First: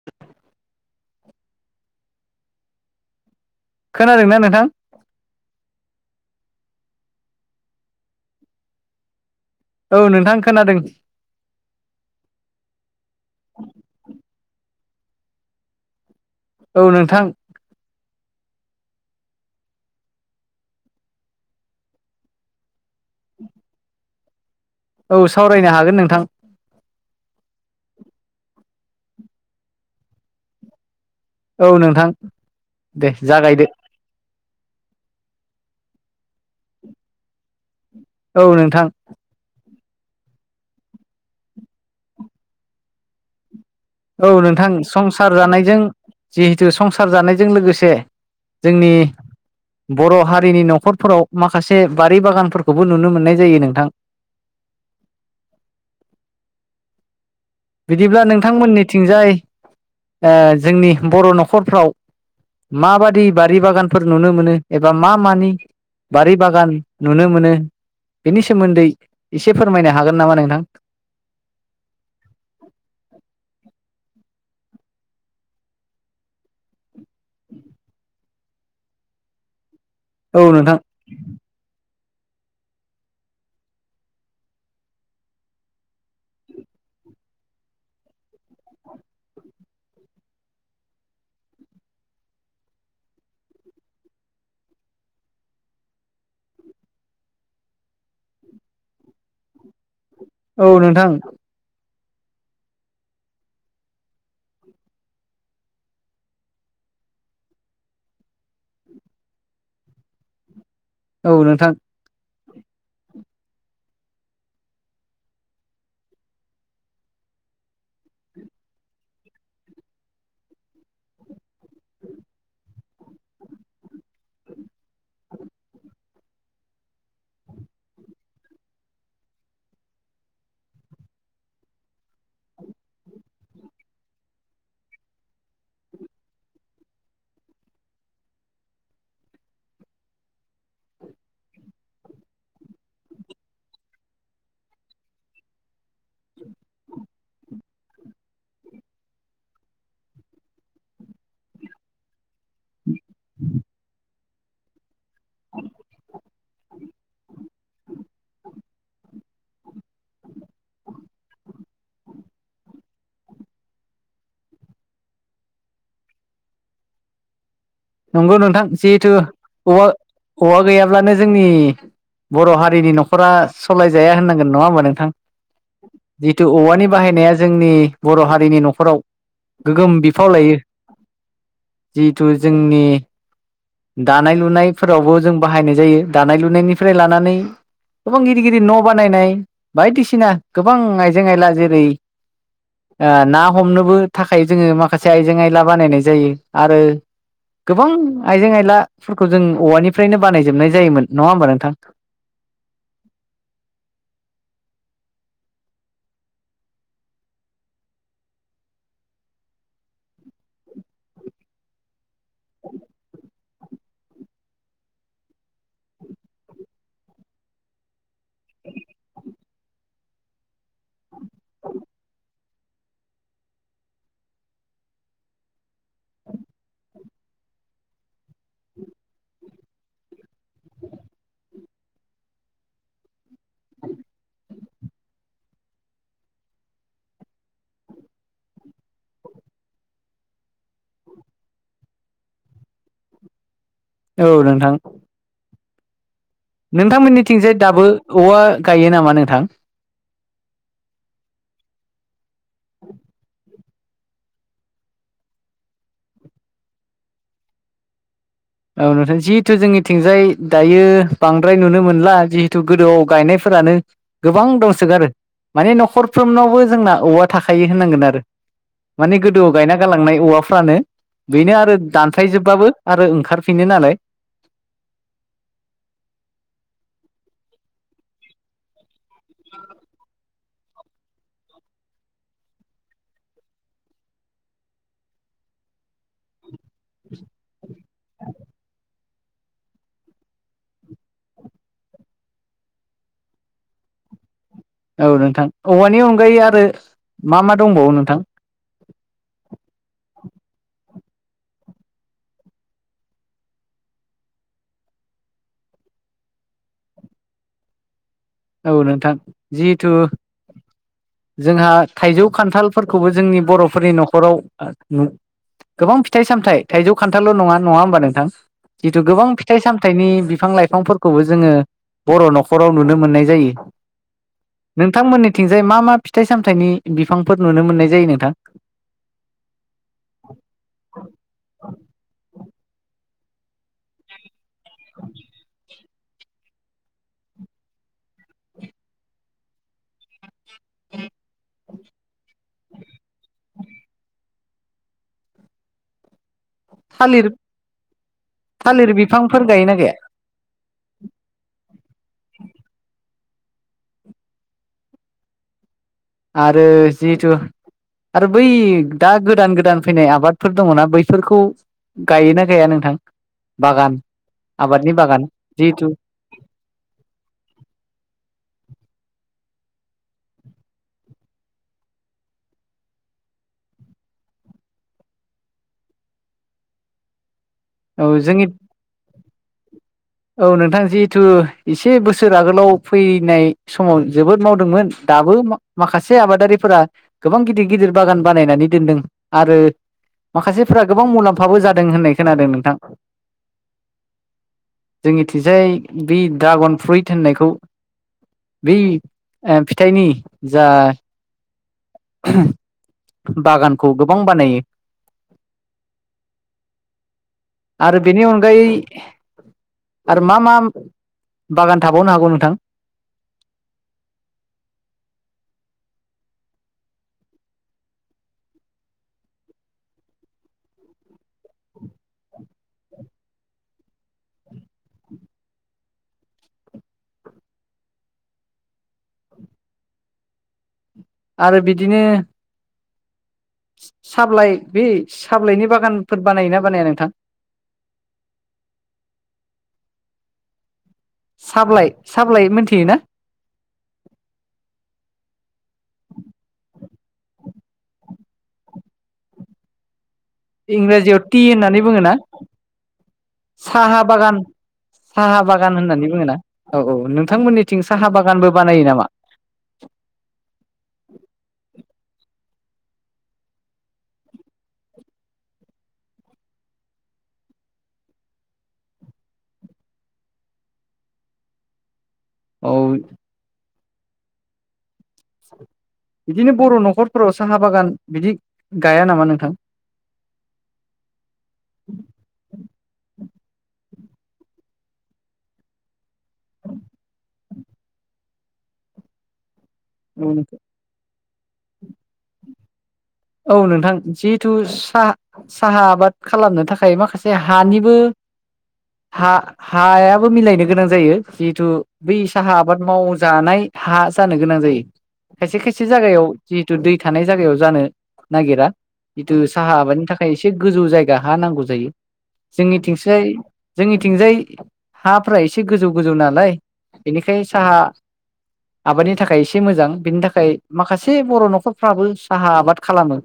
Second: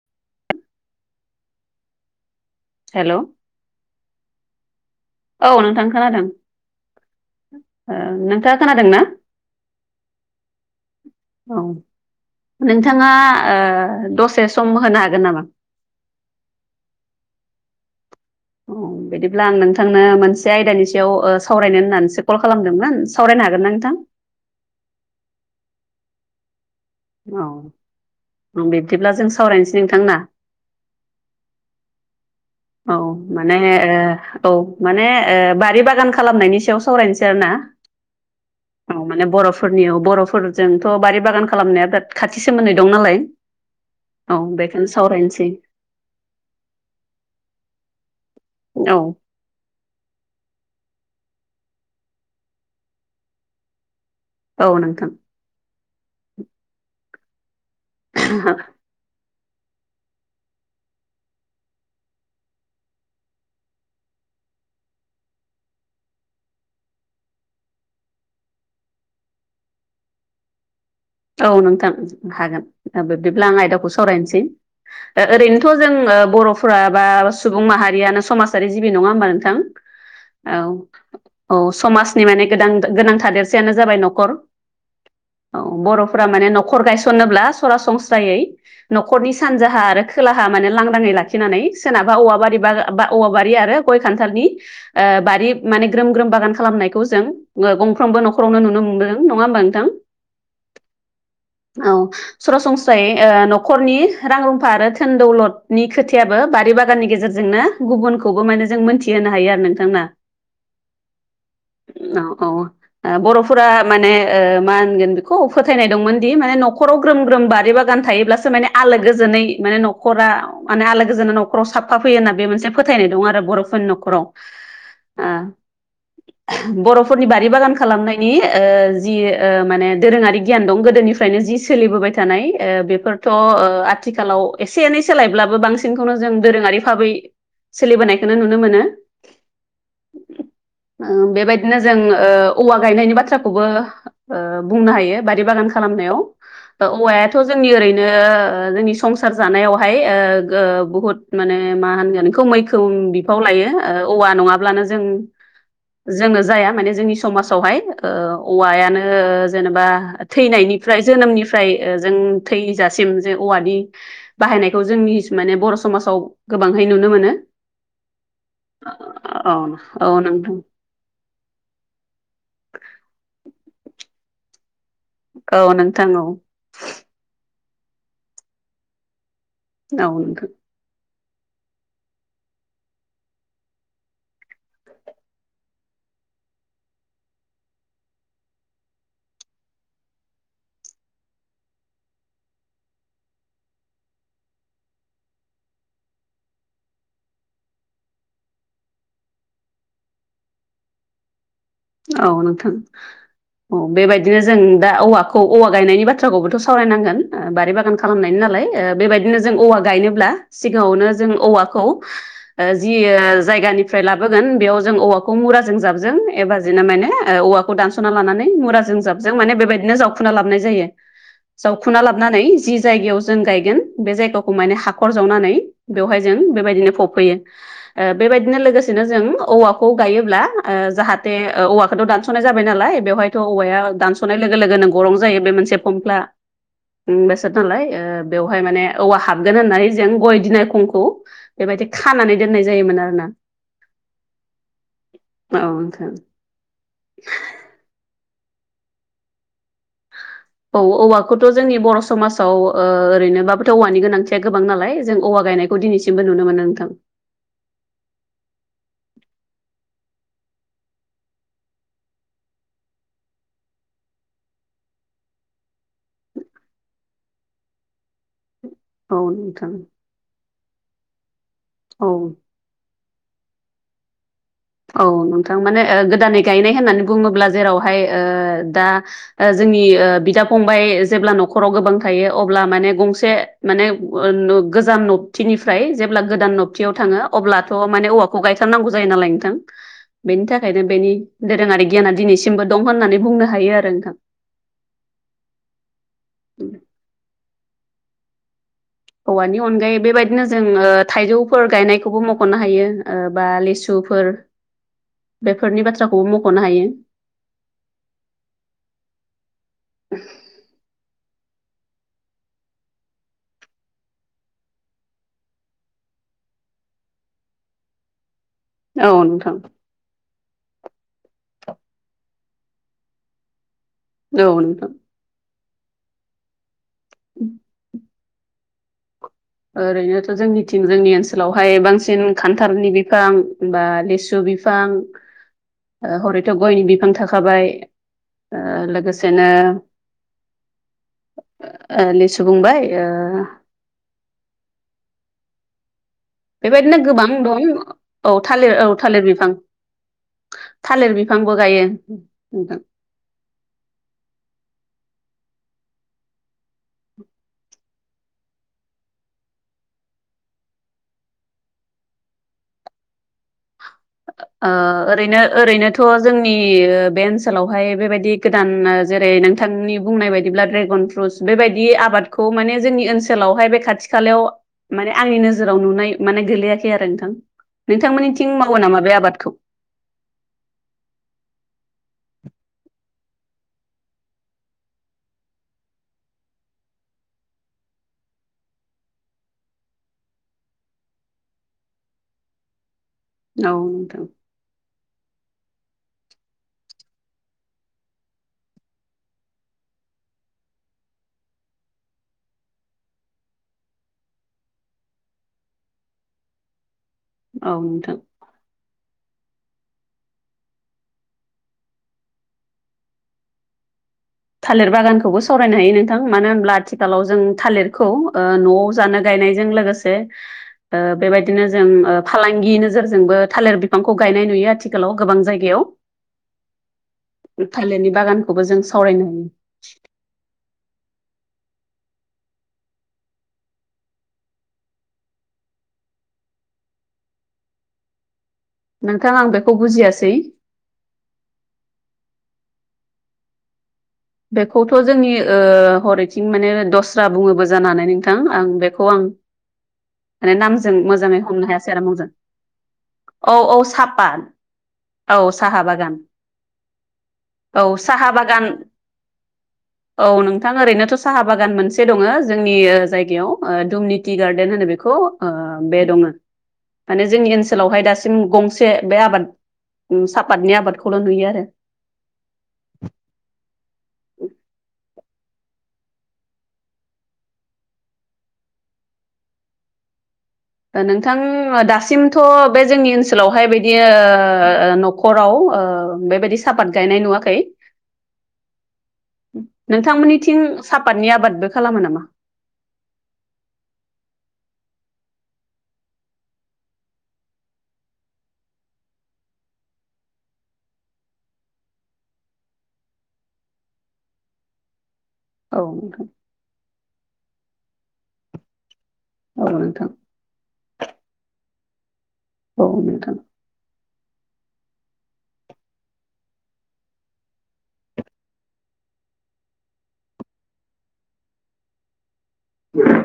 [inaudible] हेल'। खोनादोंना नोंथां? औ नोंथां खोनादों ओ नोंथाङा खोनादों ना? औ नोंथां खोनादों। ओं। नोंथाङा ओ दसे सम होनो हागोन नामा? औ नोंथां। अ बिदिब्ला आं नोंथांनो मोनसे आयदानि सायाव सावरायनो होननानैसो कल खालामदोंमोन। सावरायनो हागोन ना नोंथां? औ सावरायनो हागोन नोंथां। औ अ बिब्दिब्ला जों सावरायनोसै नोंथां ना? औ नोंथां। औ दे माने जागायदो ओ औ माने बारि बागान खालामनायनि सायाव सावरायनोसै आरो ना। औ नोंथां औ माने बर फोरनियाव बर'फोरजोंथ' बारि बागान खालामनाया बिराद खाथि सोमोन्दै दं नालाय औ नोंथां बेखौनो संसार सावरायनोसै जानायजों जिहेथु संसार जानायजों लोगोसे जोंनि औ बर' हारिनि न'खरफोराव माखासे बारि बागानफोरखौबो नुनो मोननाय जायो नोंथां। औ नोंथां। बिदिब्ला ओ नोंथांमोननिथिंजाय ओ जोंनि बर' न'खरफ्राव माबादि बारि बागानफोर नुनो मोनो एबा मा मानि बारि बागान नुनो मोनो बेनि सोमोन्दै एसे फोरमायनो हागोन नामा नोंथां? औ नोंथां हागोन दा बिब्दिब्ला आं आयदाखौ सावरायनोसै। ओ-ओरैनोथ' जों बर' फ्रा बा सुबुं माहारियानो समाजारि जिबि नङा होमबा नोंथां औ। औ समाजनि माने गोदान गोनां थादेरसेयानो जाबाय न'खर। औ बर'फोरा माने न'खर गायसनोब्ला सरासनस्रायै न'खरनि सानजाहा आरो खोलाहा माने लांदाङै लाखिनानै सोरनाबा औवाबारि बा औवाबारि आरो गय खान्थालनि बारि माने ग्रोम ग्रोम बागान खालामनायखौ जों गंफ्रोमबो न'खरावनो नुनो मोनबोदों नङा होमबा नोंथां? औ नोंथां। औ। सरासनस्रायै न'खरनि रां रुफा आरो थोन दौलदनि खोथायाबो बारि बागाननि गेजेरजोंनो गुबुनखौबो माने जों मोनथि होनो हायो आरो नोंथां ना? औ नोंथां। ओम औ औ बर'फोरा माने ओ मा होनगोन बे खौ फोथायनाय दंमोन दि माने नखराव ग्रोम ग्रोम बारि बागान थायोब्लासो माने आलो गोजोनै माने न' न'खरा माने आलो गोजोना न'खराव साफा फैयो होन्ना बे मोनसे फोथायनाय दं आरो बर'फोरनि न'खराव [inaudible] ओ बर'फोरनि बारि बागान खालामनायनि ओ जि माने दोरोङारि गियान दं गोदोनिफ्रायनो जि सोलिबोबाय थानाय ओ बेफोरथ' ओ आथिखालाव एसे एनै सोलायब्लाबो बांसिनखौनो जों दोरोङारि भाबै सोलिबोनायखौनो नुनो मोनो। बेबायदिनो जों औवा गायनायनि बाथ्राखौबो ओ बुंनो हायो बारि बागान खालामनायाव औवायाथ' जोंनि ओरैनो जोंनि संसार जानायावहाय ओ गो बुहुद माने मा होनगोन बखौ मैखोम बिफाव लायो औवा नङाब्लानो जों जोङो जाया माने जोंनि समाजावहाय ओ औवायानो जेनेबा थैनायनिफ्राय जोनोमनिफ्राय जों थैजासिम जे औवानि बाहायनायखौ जोंनि माने बर' समाजाव गोबांहै नुनो मोनो। नंगौ नोंथां जिहेथु औ औवा औ नोंथां औवा गैया ब्लानो जोंनि बर' हारिनि न'खरा सलायजाया होननांगोन नङा होमबा नोंथां? औ नोंथां औ जितु औवानि बाहायनाया जोंनि बर' हारिनि न'खराव गोगोम औ बिफाव नोंथां लायो जिहेथु जोंनि दानाय लुनायफोरावबो जों बाहायनाय जायो दानाय लुनायनिफ्राय लानानै गोबां गिदिर गिदिर न' बानायनाय बायदिसिना गोबां आइजें आयला जेरै ना हमनोबो थाखाय जोङो माखासे आयजें आयला बानायनाय जायो आरो, गोबां आइजें आइलाफोरखौ जों औवानिफ्रायनो बानायजोबनाय जायोमोन नङा होमबा नोंथां? औ नोंथां। औ बेबायदिनो जों दा औवाखौ औवा गायनायनि बाथ्राखौबोथ' सावरायनांगोन। बारि बागान खालामनायनि नालाय बेबायदिनो जों औवा गायनोब्ला सिगाङावनो जों औवाखौ जि जायगानिफ्राय लाबोगोन बेयाव जों औवाखौ मुराजों जाबजों एबा बिदिनो माने औवाखौ दानस'ना लानानै मुराजों जाबजों माने बेबायदिनो जावखुना लाबोनाय जायो। जावखुना लाबोनानै जि जायगायाव जों गायगोन बे जायगाखौ माने हाखर जावनानै बेवहाय जों बेबायदिनो फबफैयो। बेबायदिनो लोगोसेनो जों औवाखौ गायोब्ला जाहा थे औवाखौथ' दानस'नाय जाबाय नालाय बेवहायथ' औवाया दानस'नाय लोगो लोगोनो गरं जायो बे मोनसे फमफ्ला बेसाद नालाय बेवहाय माने औवा हाबगोन होननानै जों गय दिनाय खंखौ बेबायदि खानानै दोननाय जायोमोन आरोना। औ नोंथां। औ नोंथां। नोंथांमोननिथिंजाय दाबो औवा गायो नामा नोंथां? [inaudible] औ औवाखौथ' जोंनि बर' समाजाव ओरैनोबाबोथ' औवानि गोनांथिया गोबां नालाय जों औवा गायनाय खौ दिनैसिमबो नुनो मोनो नोंथां। औ नोंथां जिहेथु जोंनिथिंजाय दायो बांद्राय नुनो मोनला जिहेथु गोदोआव गायनायफोरानो, गोबां दंसोगारो माने न'खरफ्रोमनावबो जोंना औवा थाखायो होननांगोन आरो। माने औ गोदोआव नोंथां गायना गालांनाय औवाफ्रानो बेनो आरो औ दानस्रायजोबबाबो आरो ओंखार फिनो नालाय,, औ नोंथां माने गोदानै गायनाय होननानै बुङोब्ला जेरावहाय ओ दा, जोंनि बिदा फंबाय जेब्ला न'खराव गोबां थायो अब्ला माने गंसे, माने गोजान नबथिनिफ्राय जेब्ला गोदान नब थियाव थाङो अब्लाथ' माने औवाखौ गायथारनांगौ जायो नालाय नोंथां। बेनि थाखायनो बेनि दोरोङारि गियाना दिनैसिमबो दं होननानै बुंनो हायो आरो नोंथां। औ नोंथां औवानि अनगायै आरो मा मा दंबावो नोंथां? औवानि अनगायै बेबायदिनो जों थाइजौफोर गायनायखौबो मख'नो हायो बा लिसुफोर बेफोरनि बाथ्राखौबो मख'नो हायो। औ नोंथां जिहेथु, जोंहा थाइजौ खान्थालफोरखौबो जोंनि बर'फोरनि न'खराव, गोबां फिथाइ सामथाय थाइजौ खान्थाल' नङा नङा होमबा नोंथां? जिथु औ गोबां नोंथां फिथाइ सामथाइनि बिफां लाइफांफोरखौबो जोङो बर' न'खराव नुनो मोननाय जायो औ नोंथां नोंथांमोननिथिंजाय मा मा फिथाइ सामथाइनि बिफांफोर नुनो मोननाय जायो नोंथां। ओरैनोथ' जोंनिथिं जोंनि ओनसोलावहाय बांसिन खान्थालनि बिफां बा लेसु बि फां हरैथ' गयनि बिफां थाखाबाय ओ लोगोसेनो, लिसु बुंबाय ओ, बेबायदिनो गोबां थालिर दं औ थालिर औ थालिर बिफांफोर बिफां। गायोना गाया थालिर बिफांबो गायो। आरो जिहेथु, आरो बै दा गोदान गोदान फैनाय आबादफोर दङना बैफोरखौ, गायोना गाया नोंथां बागान। आबादनि बागान ओरैनो जिहेथु ओरैनोथ' जोंनि ओ बे ओनसोलावहाय बेबायदि गोदान जेरै नोंथांनि बुंनाय बायदिब्ला ड्रेगन फ्रुटस बेबायदि आबादखौ माने जोंनि ओनसोलावहाय बे खाथि खालायाव ओ माने आंनि नोजोराव नुनाय माने गोलैआखै आरो नोंथां औ जोंनि नोंथांमोनिथिं मावो नामा बे आबादखौ औ नोंथां जिहिथु एसे बोसोर आगोलाव फैनाय समाव जोबोद मावदोंमोन दाबो माखासे आबादारिफोरा गोबां गिदिर गिदिर बागान बानायनानै दोनदों आरो माखासेफोरा गोबां मुलाम्फाबो जादों होननाय खोनादों नोंथां औ नोंथां। जोंनिथिंजाय बे ड्रागन फ्रुइट होननायखौ। बै फिथाइनि जा, बागानखौ गोबां बानायो। औ आरो नोंथां बेनि अन, गायै आरो मा मा बागान थाबावनो हागौ नोंथां? थालिर बागानखौबो सावरायनो हायो नोंथां मानो होनब्ला आथिखालाव जों थालिरखौ न'आव जानो गायनायजों लोगोसे, जे ओ ओ बेबायदिनो जों ओ फालांगि नोजोरजोंबो थालिर बिफांखौ गायनाय नुयो आथिखालाव गोबां जायगायाव ओ थाइलिरनि बागानखौबो जों सावरायनो हायो आरो बिदिनो साबिलाइ बे साबिलाइनि बागानफोर बानायोना बानाया नोंथां नोंथां आं बेखौ बुजिआसै साब्लाइ साब्लाइ मोनथियोना बेखौथ' जोंनि ओ ह'रैथिं माने दस्रा बुङोबो जानो हानाय नोंथां आं बेखौ आं माने नामजों इंराजियाव टि मोजाङै हमनो होननानै हायासै आरो बुङोना मावजों औ औ साहा बागान साफाद साहा बागान होननानै बुङो ना औ औ नोंथांमोनिथिं औ साहा बागानबो बागान बानायो नामा औ नोंथां ओरैनोथ' साहा बागान मोनसे दङो जोंनि ओ जायगायाव ओ दुमनि टि गार्डेन होनो बेखौ बे दङो माने जोंनि ओनसोलावहाय दासिम गंसे बे आबाद ओ सापातनि आबादखौल' नुयो आरो औ [unintelligible] इदिनो बर' न'खरफोराव साहा बागान बिदि गाया नामा नोंथां नोंथां ओ दासिमथ' बे जोंनि ओनसोलावहाय बिदि ओ नखर खराव ओ बेबायदि सापात गायनाय नुवाखै नोंथांमोनिथिं सापातनि आबादबो खालामो नामा औ नोंथां जिहेथु साहा साहा आबाद खालामनो थाखाय माखासे हानिबो हा‌ हायाबो मिलायनो गोनां जायो जिहिथु बै साहा आबाद मावजानाय हा जानो गोनां जायो खायसे औ खायसे जागायाव जिहेथु दै थानाय जागायाव जानो नागिरा जिथु साहा आबादनि नोंथां थाखाय एसे गोजौ जायगा हा नांगौ जायो औ जोंनिथिंसैय नोंथां औ नोंथां जोंनिथिंजाय हाफ्रा एसे गोजौ गोजौ नालाय बेनिखाय साहा आबादनि थाखाय एसे मोजां बिनि थाखाय माखासे बर' न'खरफ्राबो साहा आबाद खालामो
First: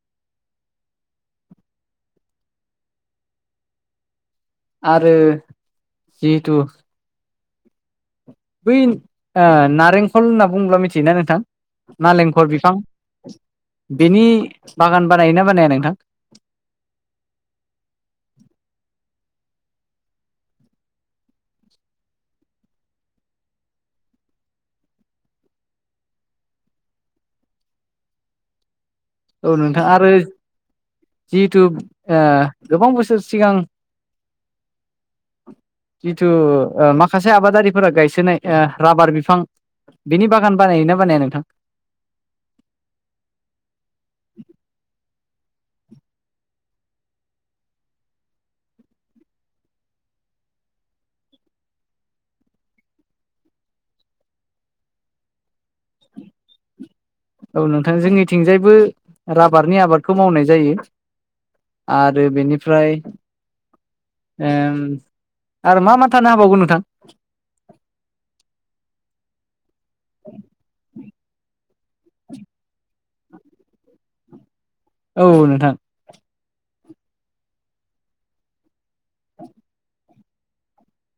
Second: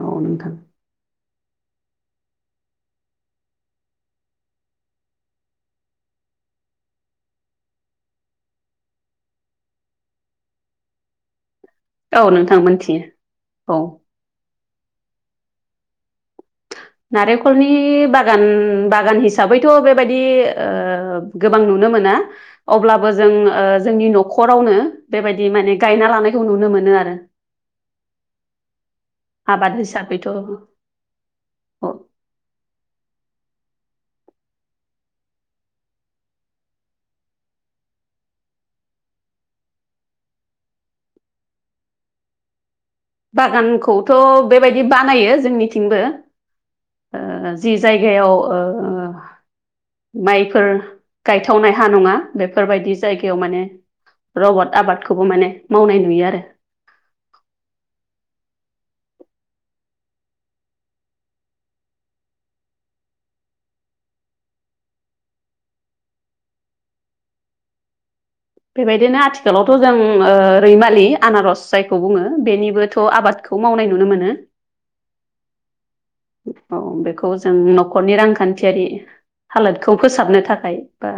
औ नोंथां आरो जिहिथु बै ओ नारेंखल होनना बुङोब्ला मिथियोना नोंथां औ नालेंखर नोंथां बिफां मोनथियो औ बेनि बागान बानायोना बानाया नोंथां नारेंखलनि बागान बागान हिसाबैथ' बेबादि ओ गोबां नुनो मोना अब्लाबो जों ओ जोंनि न'खरावनो बेबादि माने गायना लानायखौ नुनो मोनो आरो आबाद हिसाबैथ' जिहिथु ओ गोबां बोसोर सिगां [inaudible] जिथु ओ माखासे आबादारिफोरा गायसोनाय ओ राबार बिफां बिनि बागान बानायोना बानाया नोंथां। बागानखौथ' बेबायदि बानायो जोंनिथिंबो ओ जि जायगायाव ओ माइफोर गायथावनाय हा नङा बेफोरबायदि जायगायाव माने रबट आबादखौबो माने मावनाय नुयो आरो औ नोंथां जोंनिथिंजायबो राबारनि आबादखौ मावनाय जायो आरो बेनिफ्राय ओ आरो मा मा थानो हाबावगौ नोंथां बेबायदिनो आथिखालावथ' जों ओ रैमालि आनारस जायखौ बुङो बेनिबोथ' आबादखौ बेखौ मावनाय नुनो मोनो औ नोंथां औ बेखौ जों न'खरनि रांखान्थिआरि हालोदखौ फोसाबनो थाखाय बा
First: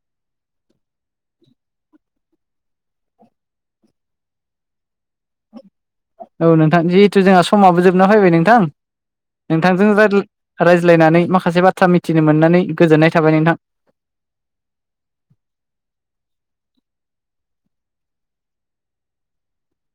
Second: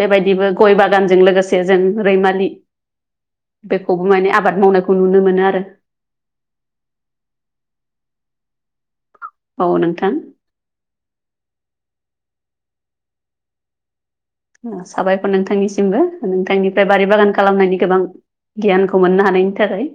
बेबायदिबो गय बागानजों लोगोसे जों रैमालि बेखौबो माने आबाद मावनायखौ नुनो मोनो आरो औ नोंथां जिहेथु जोंहा समाबो जोबना फैबाय नोंथां औ नोंथांजों दा नोंथां रायज्लायनानै माखासे बाथ्रा मिथिनो मोननानै गोजोननाय थाबाय नोंथां। साबायखर नोंथांनिसिमबो नोंथांनिफ्राय बारि बागान खालामनायनि गोबां गियानखौ मोननो हानायनि थाखाय